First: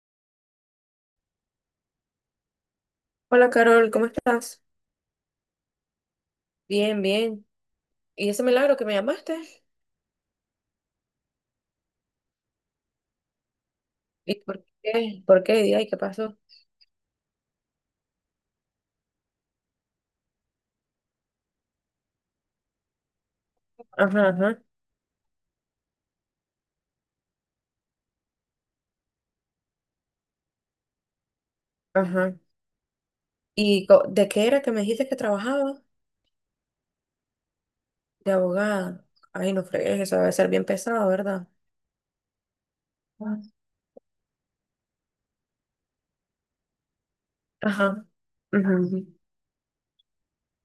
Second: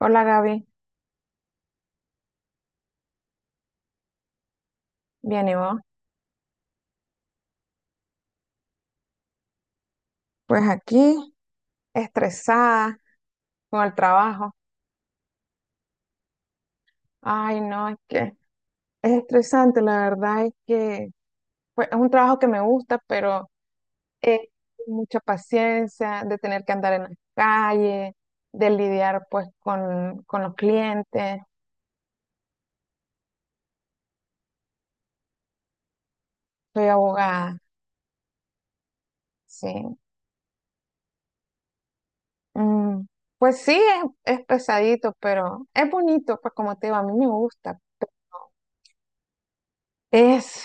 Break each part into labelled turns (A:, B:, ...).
A: Hola Gaby,
B: Hola Carol, ¿cómo estás?
A: bien y vos.
B: Bien, bien. ¿Y ese milagro que me llamaste?
A: Pues aquí, estresada con el
B: ¿Y
A: trabajo.
B: por qué? ¿Por qué? Di, ay, ¿qué pasó?
A: Ay, no, es que es estresante, la verdad es que pues, es un trabajo que me gusta, pero
B: Ajá,
A: es
B: ajá,
A: mucha paciencia de tener que andar en la calle, de lidiar pues con los clientes.
B: ajá. ¿Y de qué era que me dijiste que trabajaba?
A: Soy abogada,
B: De abogada. Ay, no
A: sí.
B: fregues, eso debe ser bien pesado, ¿verdad?
A: Mm, pues sí, es pesadito, pero es bonito, pues como te digo, a mí me gusta.
B: Ajá, ujú.
A: Es,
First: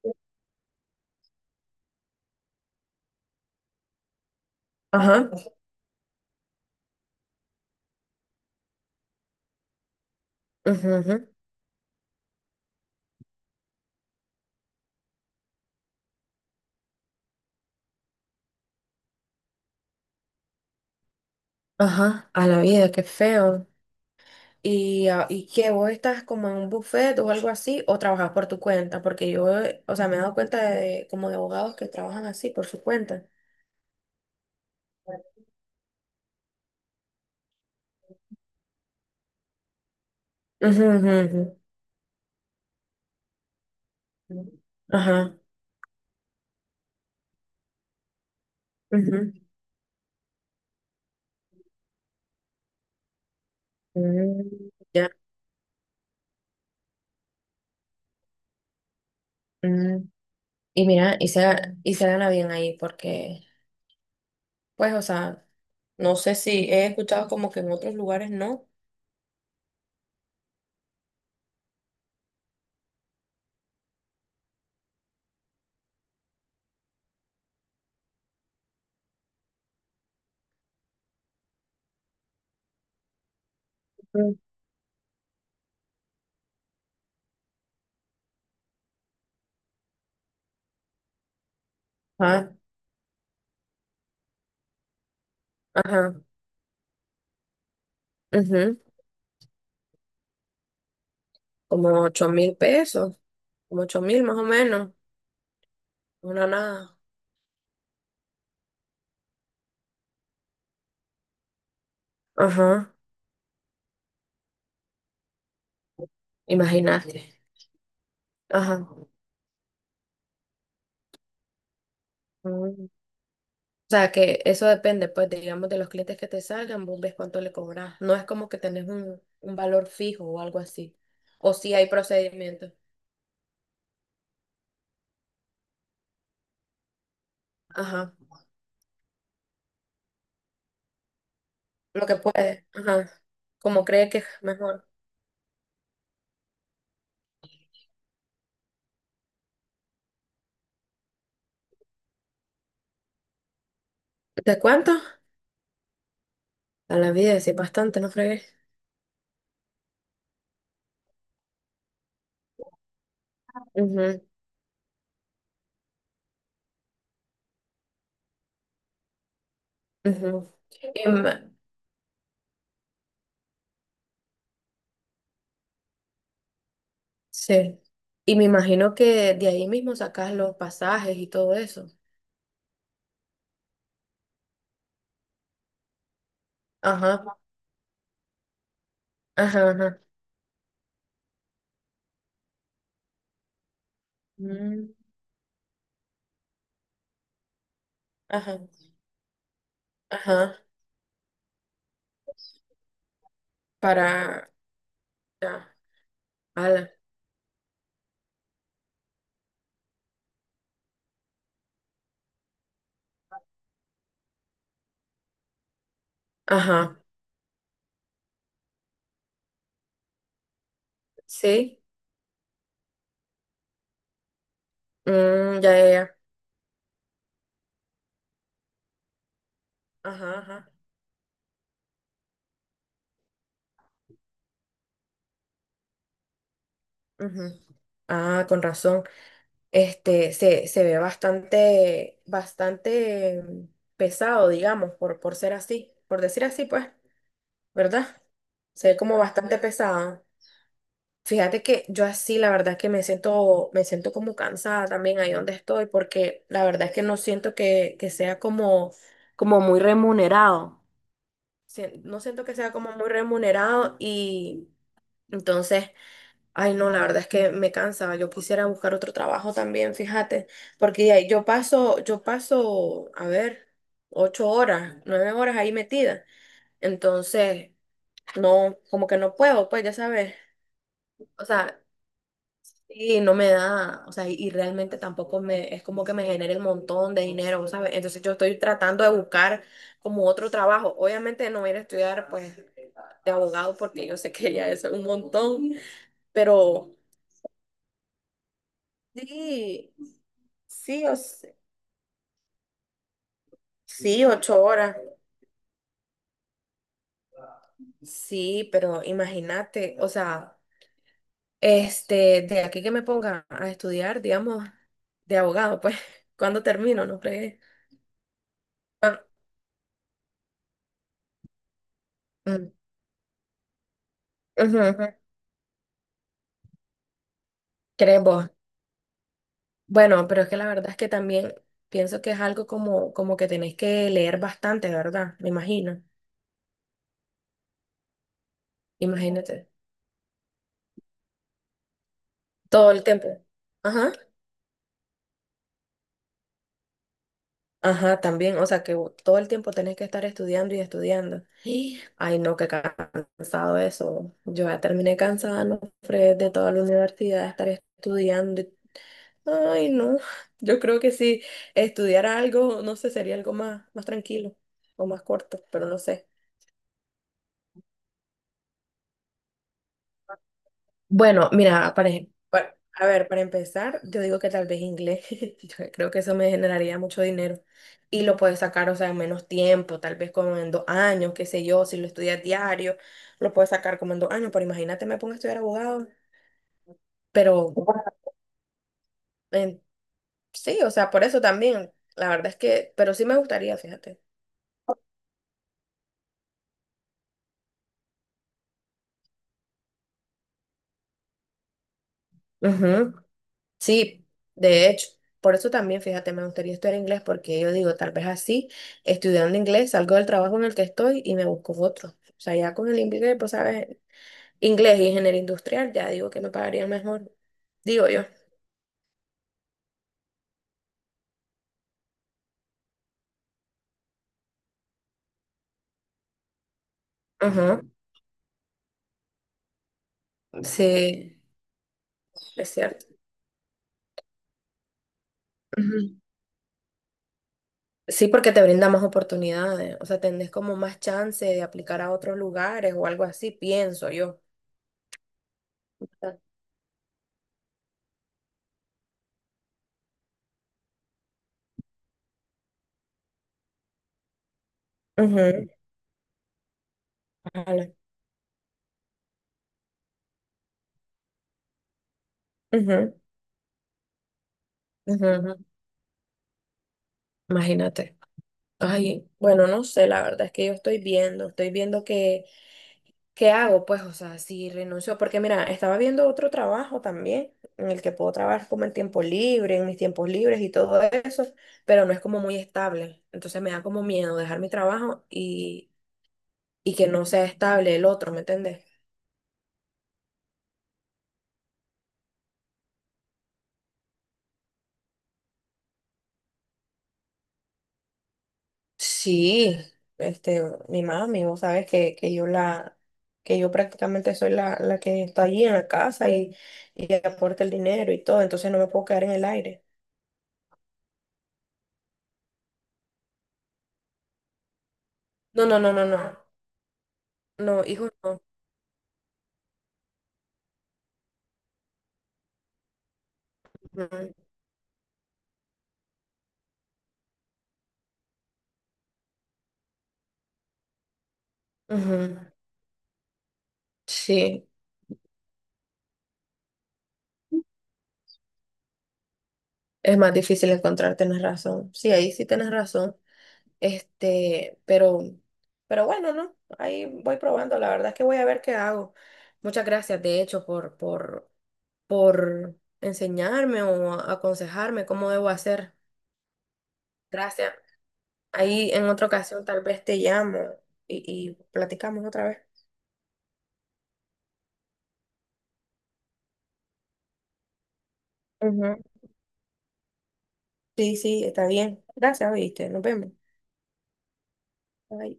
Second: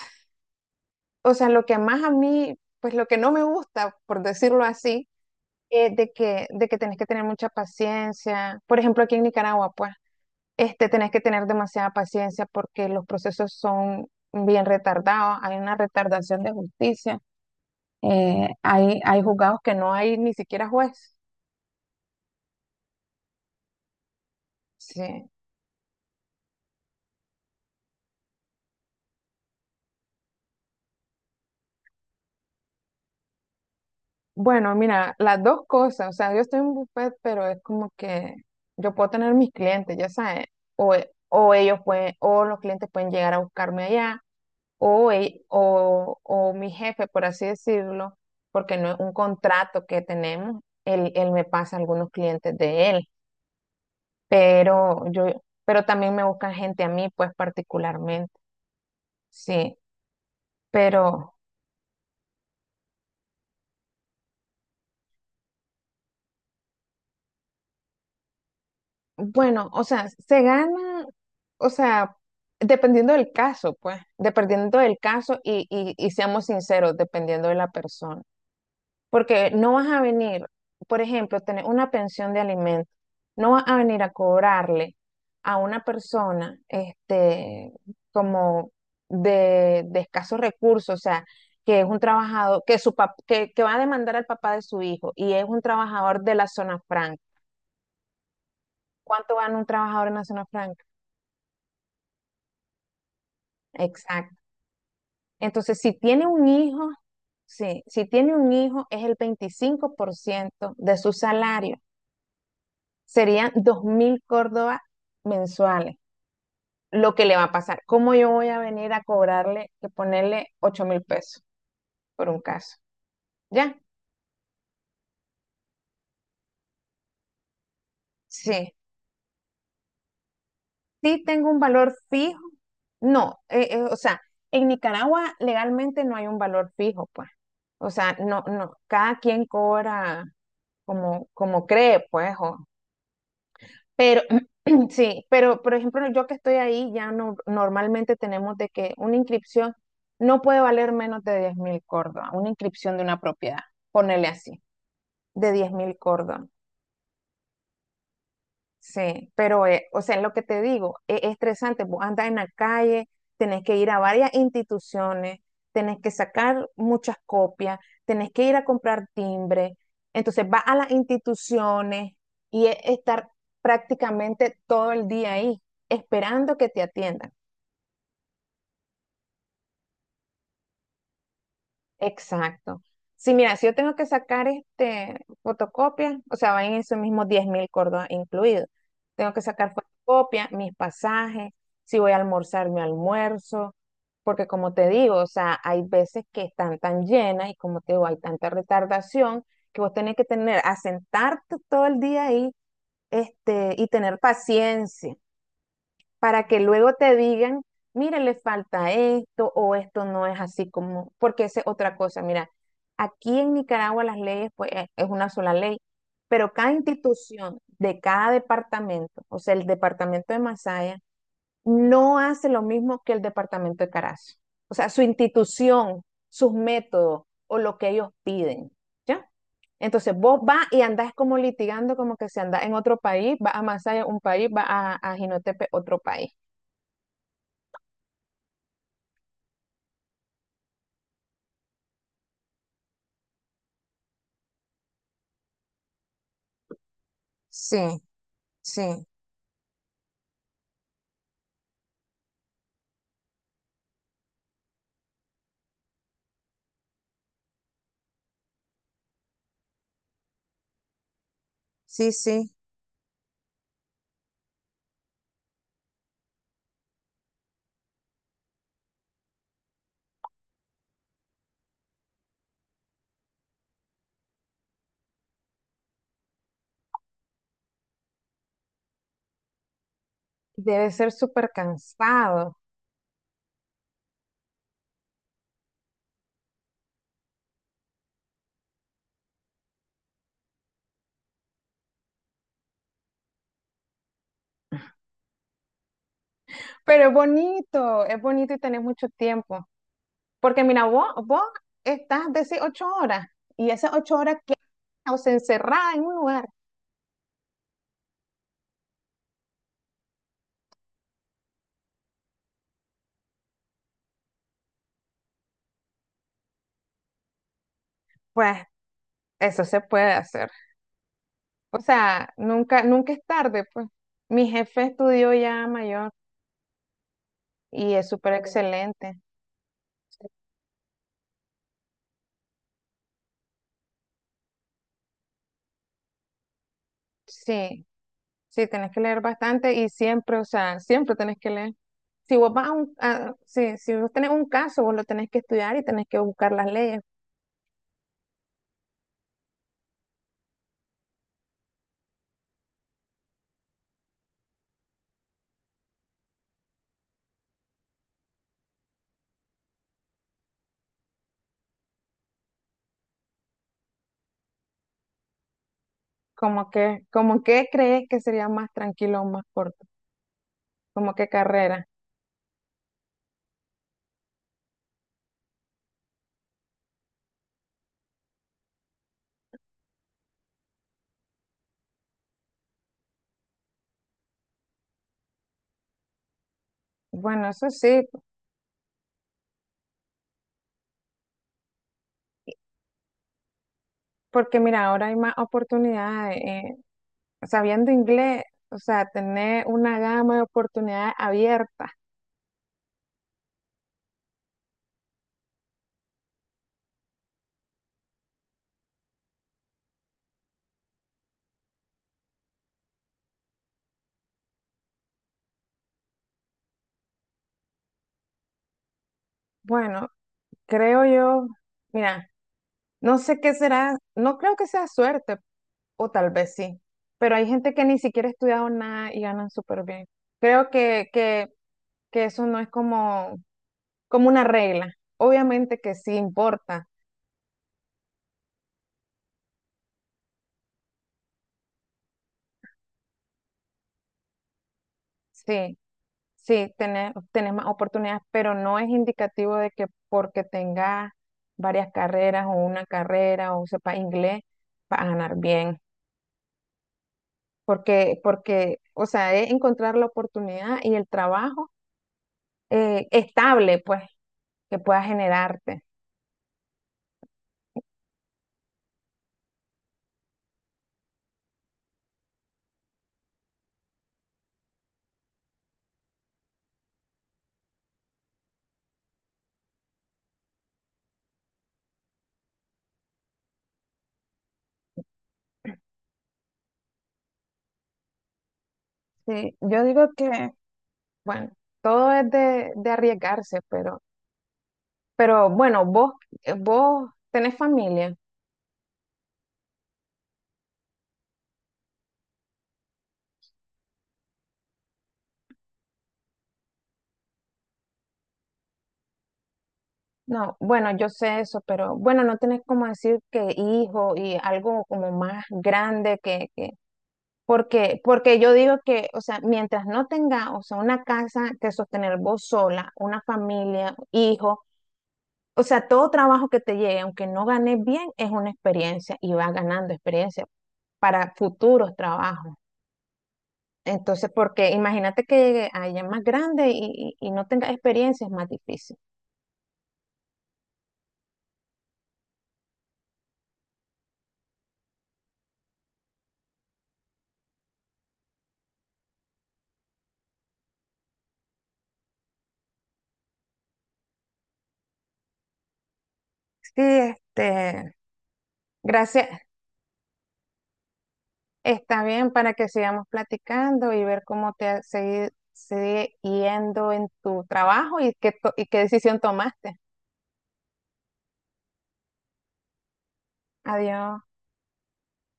A: o sea, lo que más a mí, pues lo que no me gusta, por decirlo así,
B: Ajá,
A: es de que tenés que tener mucha paciencia. Por ejemplo, aquí en Nicaragua, pues, este,
B: ujú,
A: tenés
B: ujú.
A: que tener demasiada paciencia porque los procesos son bien retardados, hay una retardación de justicia, hay juzgados que no hay ni siquiera juez.
B: Ajá. A la vida, qué feo.
A: Sí.
B: ¿Y, ah, y qué? ¿Vos estás como en un buffet o algo así? ¿O trabajas por tu cuenta? Porque yo, o sea, me he dado cuenta de como de abogados que trabajan así, por su cuenta.
A: Bueno, mira, las dos cosas, o sea, yo estoy en buffet, pero es como que yo puedo tener mis clientes, ya sabes,
B: Ujú,
A: o, o
B: ujú,
A: ellos pueden, o los clientes pueden llegar a buscarme allá
B: ujú. Ajá,
A: o mi jefe, por así decirlo, porque no es un
B: ujú.
A: contrato que tenemos, él me pasa algunos clientes de él,
B: Mm,
A: pero
B: ya.
A: yo, pero también me buscan gente a mí, pues particularmente, sí,
B: mm. Y mira,
A: pero
B: y se gana bien ahí porque, pues, o sea, no sé si he escuchado como que en otros lugares no.
A: bueno, o sea, se gana, o sea, dependiendo del caso, pues, dependiendo del caso y seamos sinceros, dependiendo de la persona. Porque no vas a venir, por ejemplo, tener una pensión de alimento, no vas a venir a
B: Ujú.
A: cobrarle a una persona este, como de escasos recursos, o sea, que es un
B: Ajá,
A: trabajador, que va a demandar al papá de su hijo y es un
B: ajá,
A: trabajador de la zona franca.
B: ujú.
A: ¿Cuánto gana un trabajador en la zona franca?
B: Como 8.000 pesos, como 8.000
A: Exacto.
B: más o menos.
A: Entonces, si tiene un
B: Una nada.
A: hijo, sí, si tiene un hijo es el 25% de su salario.
B: Ajá.
A: Serían 2.000 Córdoba mensuales lo
B: Imagínate.
A: que le va a pasar. ¿Cómo yo voy a
B: Ajá.
A: venir a cobrarle, que ponerle 8.000 pesos por un caso?
B: Mm.
A: ¿Ya?
B: O sea, que eso depende, pues, digamos, de los clientes que te salgan, vos ves cuánto le cobras. No es como que
A: Sí.
B: tenés un valor fijo o algo así.
A: Sí tengo
B: O
A: un
B: si hay
A: valor fijo.
B: procedimientos.
A: No, o sea, en Nicaragua legalmente no hay un valor fijo, pues. O
B: Ajá.
A: sea, no, no, cada quien cobra como, como cree,
B: Lo que
A: pues,
B: puede.
A: o
B: Ajá. Como cree que
A: pero
B: es mejor.
A: sí, pero por ejemplo, yo que estoy ahí, ya no, normalmente tenemos de que una inscripción no puede valer menos de 10.000 córdobas, una inscripción de una propiedad, ponele
B: ¿De
A: así,
B: cuánto?
A: de 10.000 córdobas.
B: A la vida, sí, bastante, no fregué.
A: Sí, pero, o sea, es lo que te digo, es estresante. Vos andas en la calle, tenés que ir a
B: Ujú,
A: varias instituciones, tenés que sacar muchas copias, tenés que ir a comprar timbre. Entonces
B: ujú.
A: vas a las
B: Y ma-
A: instituciones y es estar prácticamente todo el día ahí, esperando que te atiendan.
B: sí. Y me imagino que de ahí mismo sacas los pasajes y todo eso.
A: Exacto. Sí, mira, si yo tengo que sacar este fotocopia, o sea, van en esos
B: Ajá,
A: mismos 10.000 córdobas incluidos. Tengo que
B: ajá,
A: sacar
B: ajá.
A: fotocopia, mis pasajes, si voy a almorzar, mi almuerzo, porque como te
B: Mm,
A: digo, o sea, hay veces que están tan llenas y como te digo, hay tanta
B: ajá,
A: retardación que vos tenés que
B: ajá.
A: tener, asentarte todo el día ahí, este, y tener
B: Para,
A: paciencia
B: ya,
A: para que
B: ala,
A: luego te digan, mire, le falta esto o esto no es así como, porque esa es otra cosa. Mira, aquí en Nicaragua las leyes, pues es una sola ley, pero cada
B: ajá.
A: institución de cada departamento, o sea, el departamento de Masaya,
B: Sí.
A: no hace lo mismo que el departamento de Carazo. O sea, su
B: Mm, ya, ya,
A: institución,
B: ya.
A: sus métodos o lo que ellos piden. ¿Ya? Entonces vos
B: Ajá,
A: vas
B: ajá,
A: y andás como litigando como que si andás en otro país, vas a Masaya un país, vas a Jinotepe otro país.
B: ujú. Ah, con razón. Se ve bastante, bastante pesado, digamos, por ser así, por decir así, pues,
A: Sí,
B: ¿verdad? Se ve
A: sí,
B: como bastante pesado. Fíjate que yo así, la verdad que me siento como cansada también ahí donde estoy, porque la verdad es que no siento que sea como muy remunerado.
A: sí,
B: No siento
A: sí.
B: que sea como muy remunerado y entonces... Ay, no, la verdad es que me cansa. Yo quisiera buscar otro trabajo también, fíjate, porque ahí yo paso, a ver, 8 horas, 9 horas ahí metida. Entonces, no, como que no puedo, pues ya sabes.
A: Debe ser
B: O
A: súper
B: sea,
A: cansado,
B: y no me da, o sea, y realmente tampoco me, es como que me genere un montón de dinero, ¿sabes? Entonces yo estoy tratando de buscar como otro trabajo. Obviamente no voy a ir a estudiar, pues, de abogado porque yo sé que ya es un montón, pero
A: pero es bonito y tenés mucho tiempo.
B: sí.
A: Porque mira,
B: Sí,
A: vos, vos estás de esas 8 horas y esas ocho
B: sí,
A: horas que
B: 8 horas.
A: o sea, encerrada en un lugar.
B: Sí, pero imagínate, o sea, este, de aquí que me ponga a estudiar, digamos, de abogado, pues, ¿cuándo termino? No fregué.
A: Pues
B: Ah,
A: eso se puede hacer. O sea,
B: mm,
A: nunca, nunca es tarde, pues. Mi
B: ujú,
A: jefe
B: ujú.
A: estudió ya mayor y es
B: ¿Crees
A: súper
B: vos?
A: excelente.
B: Bueno, pero es que la verdad es que también pienso que es algo como que tenés que leer bastante, ¿verdad? Me imagino.
A: Sí, sí, tenés que leer
B: Imagínate.
A: bastante y siempre, o sea, siempre tenés que leer. Si vos vas a
B: Todo el tiempo.
A: sí, si vos
B: Ajá.
A: tenés un caso, vos lo tenés que estudiar y tenés que buscar las leyes.
B: Ajá, también, o sea que todo el tiempo tenés que estar estudiando y estudiando. Y ay, no, qué cansado eso. Yo ya terminé cansada, no, Fred, de toda la universidad, de estar estudiando. Ay, no, yo creo que si estudiara algo, no sé, sería algo más, más tranquilo o más corto, pero no sé.
A: Como que crees que sería más tranquilo o más corto, como qué
B: Bueno,
A: carrera.
B: mira, a ver, para empezar, yo digo que tal vez inglés, yo creo que eso me generaría mucho dinero y lo puedes sacar, o sea, en menos tiempo, tal vez como en 2 años, qué sé yo, si lo estudias diario, lo puedes sacar como en 2 años, pero imagínate, me pongo a estudiar abogado,
A: Bueno, eso
B: pero
A: sí,
B: en- sí, o sea, por eso también, la verdad es que, pero sí me gustaría, fíjate.
A: porque mira, ahora hay más oportunidades. Sabiendo inglés, o sea, tener una gama de oportunidades abiertas.
B: Sí, de hecho, por eso también, fíjate, me gustaría estudiar inglés porque yo digo, tal vez así, estudiando inglés, salgo del trabajo en el que estoy y me busco otro. O sea, ya con el inglés, pues sabes, inglés y ingeniería industrial, ya digo que me pagaría mejor, digo yo.
A: Bueno, creo yo, mira. No sé qué será, no creo que sea suerte, o tal vez sí, pero hay gente
B: Ajá,
A: que ni siquiera ha estudiado nada y ganan súper bien. Creo que,
B: sí,
A: que, que eso no es
B: es cierto.
A: como, como una regla. Obviamente que sí
B: Ujú.
A: importa,
B: Sí, porque te brinda más oportunidades, o sea, tenés como más chance de aplicar a otros lugares o algo así, pienso yo.
A: sí, sí, tener, tener más oportunidades, pero no es indicativo de que porque tengas varias carreras o una carrera o sepa inglés, vas a ganar
B: Ujú,
A: bien.
B: ojalá.
A: Porque, porque, o sea, es encontrar la oportunidad y el trabajo
B: Ujú,
A: estable, pues que pueda
B: ujú, ujú.
A: generarte.
B: Imagínate. Ay, bueno, no sé, la verdad es que estoy viendo qué, qué hago, pues, o sea, si renuncio, porque mira, estaba viendo otro trabajo también, en el que puedo trabajar como en tiempo libre, en mis tiempos libres y todo eso, pero no es como muy estable. Entonces me da como miedo dejar mi trabajo y que no sea estable el otro, ¿me entiendes?
A: Sí, yo digo que, bueno, todo es de arriesgarse, pero bueno, vos, vos tenés familia.
B: Sí, este, mi mami, vos sabes que yo prácticamente soy la que está allí en la casa y aporta el dinero y todo, entonces no me puedo quedar en el aire.
A: No, bueno, yo sé eso, pero bueno, no tenés como decir que hijo y algo como más
B: No, no, no, no,
A: grande
B: no. No,
A: porque,
B: hijo,
A: porque
B: no.
A: yo digo que, o sea, mientras no tenga, o sea, una casa que sostener vos sola, una familia,
B: Ujú,
A: hijo o sea, todo trabajo que te llegue, aunque no ganes bien, es una experiencia y vas ganando experiencia para futuros
B: ujú.
A: trabajos. Entonces,
B: Sí,
A: porque imagínate que llegue a ella más grande y no tenga experiencia, es más difícil.
B: es más difícil encontrar, tenés razón. Sí, ahí sí tenés razón. Este, pero bueno, ¿no? Ahí voy probando. La verdad es que voy a ver qué hago. Muchas gracias, de hecho, por enseñarme o aconsejarme cómo debo hacer.
A: Sí,
B: Gracias.
A: este,
B: Ahí en otra
A: gracias.
B: ocasión tal vez te llamo y
A: Está
B: platicamos
A: bien
B: otra
A: para
B: vez.
A: que sigamos platicando y ver cómo sigue, sigue yendo en tu trabajo y qué, y qué
B: Ujú.
A: decisión tomaste.
B: Sí, sí, está bien. Gracias, oíste. Nos vemos.
A: Adiós.
B: Bye.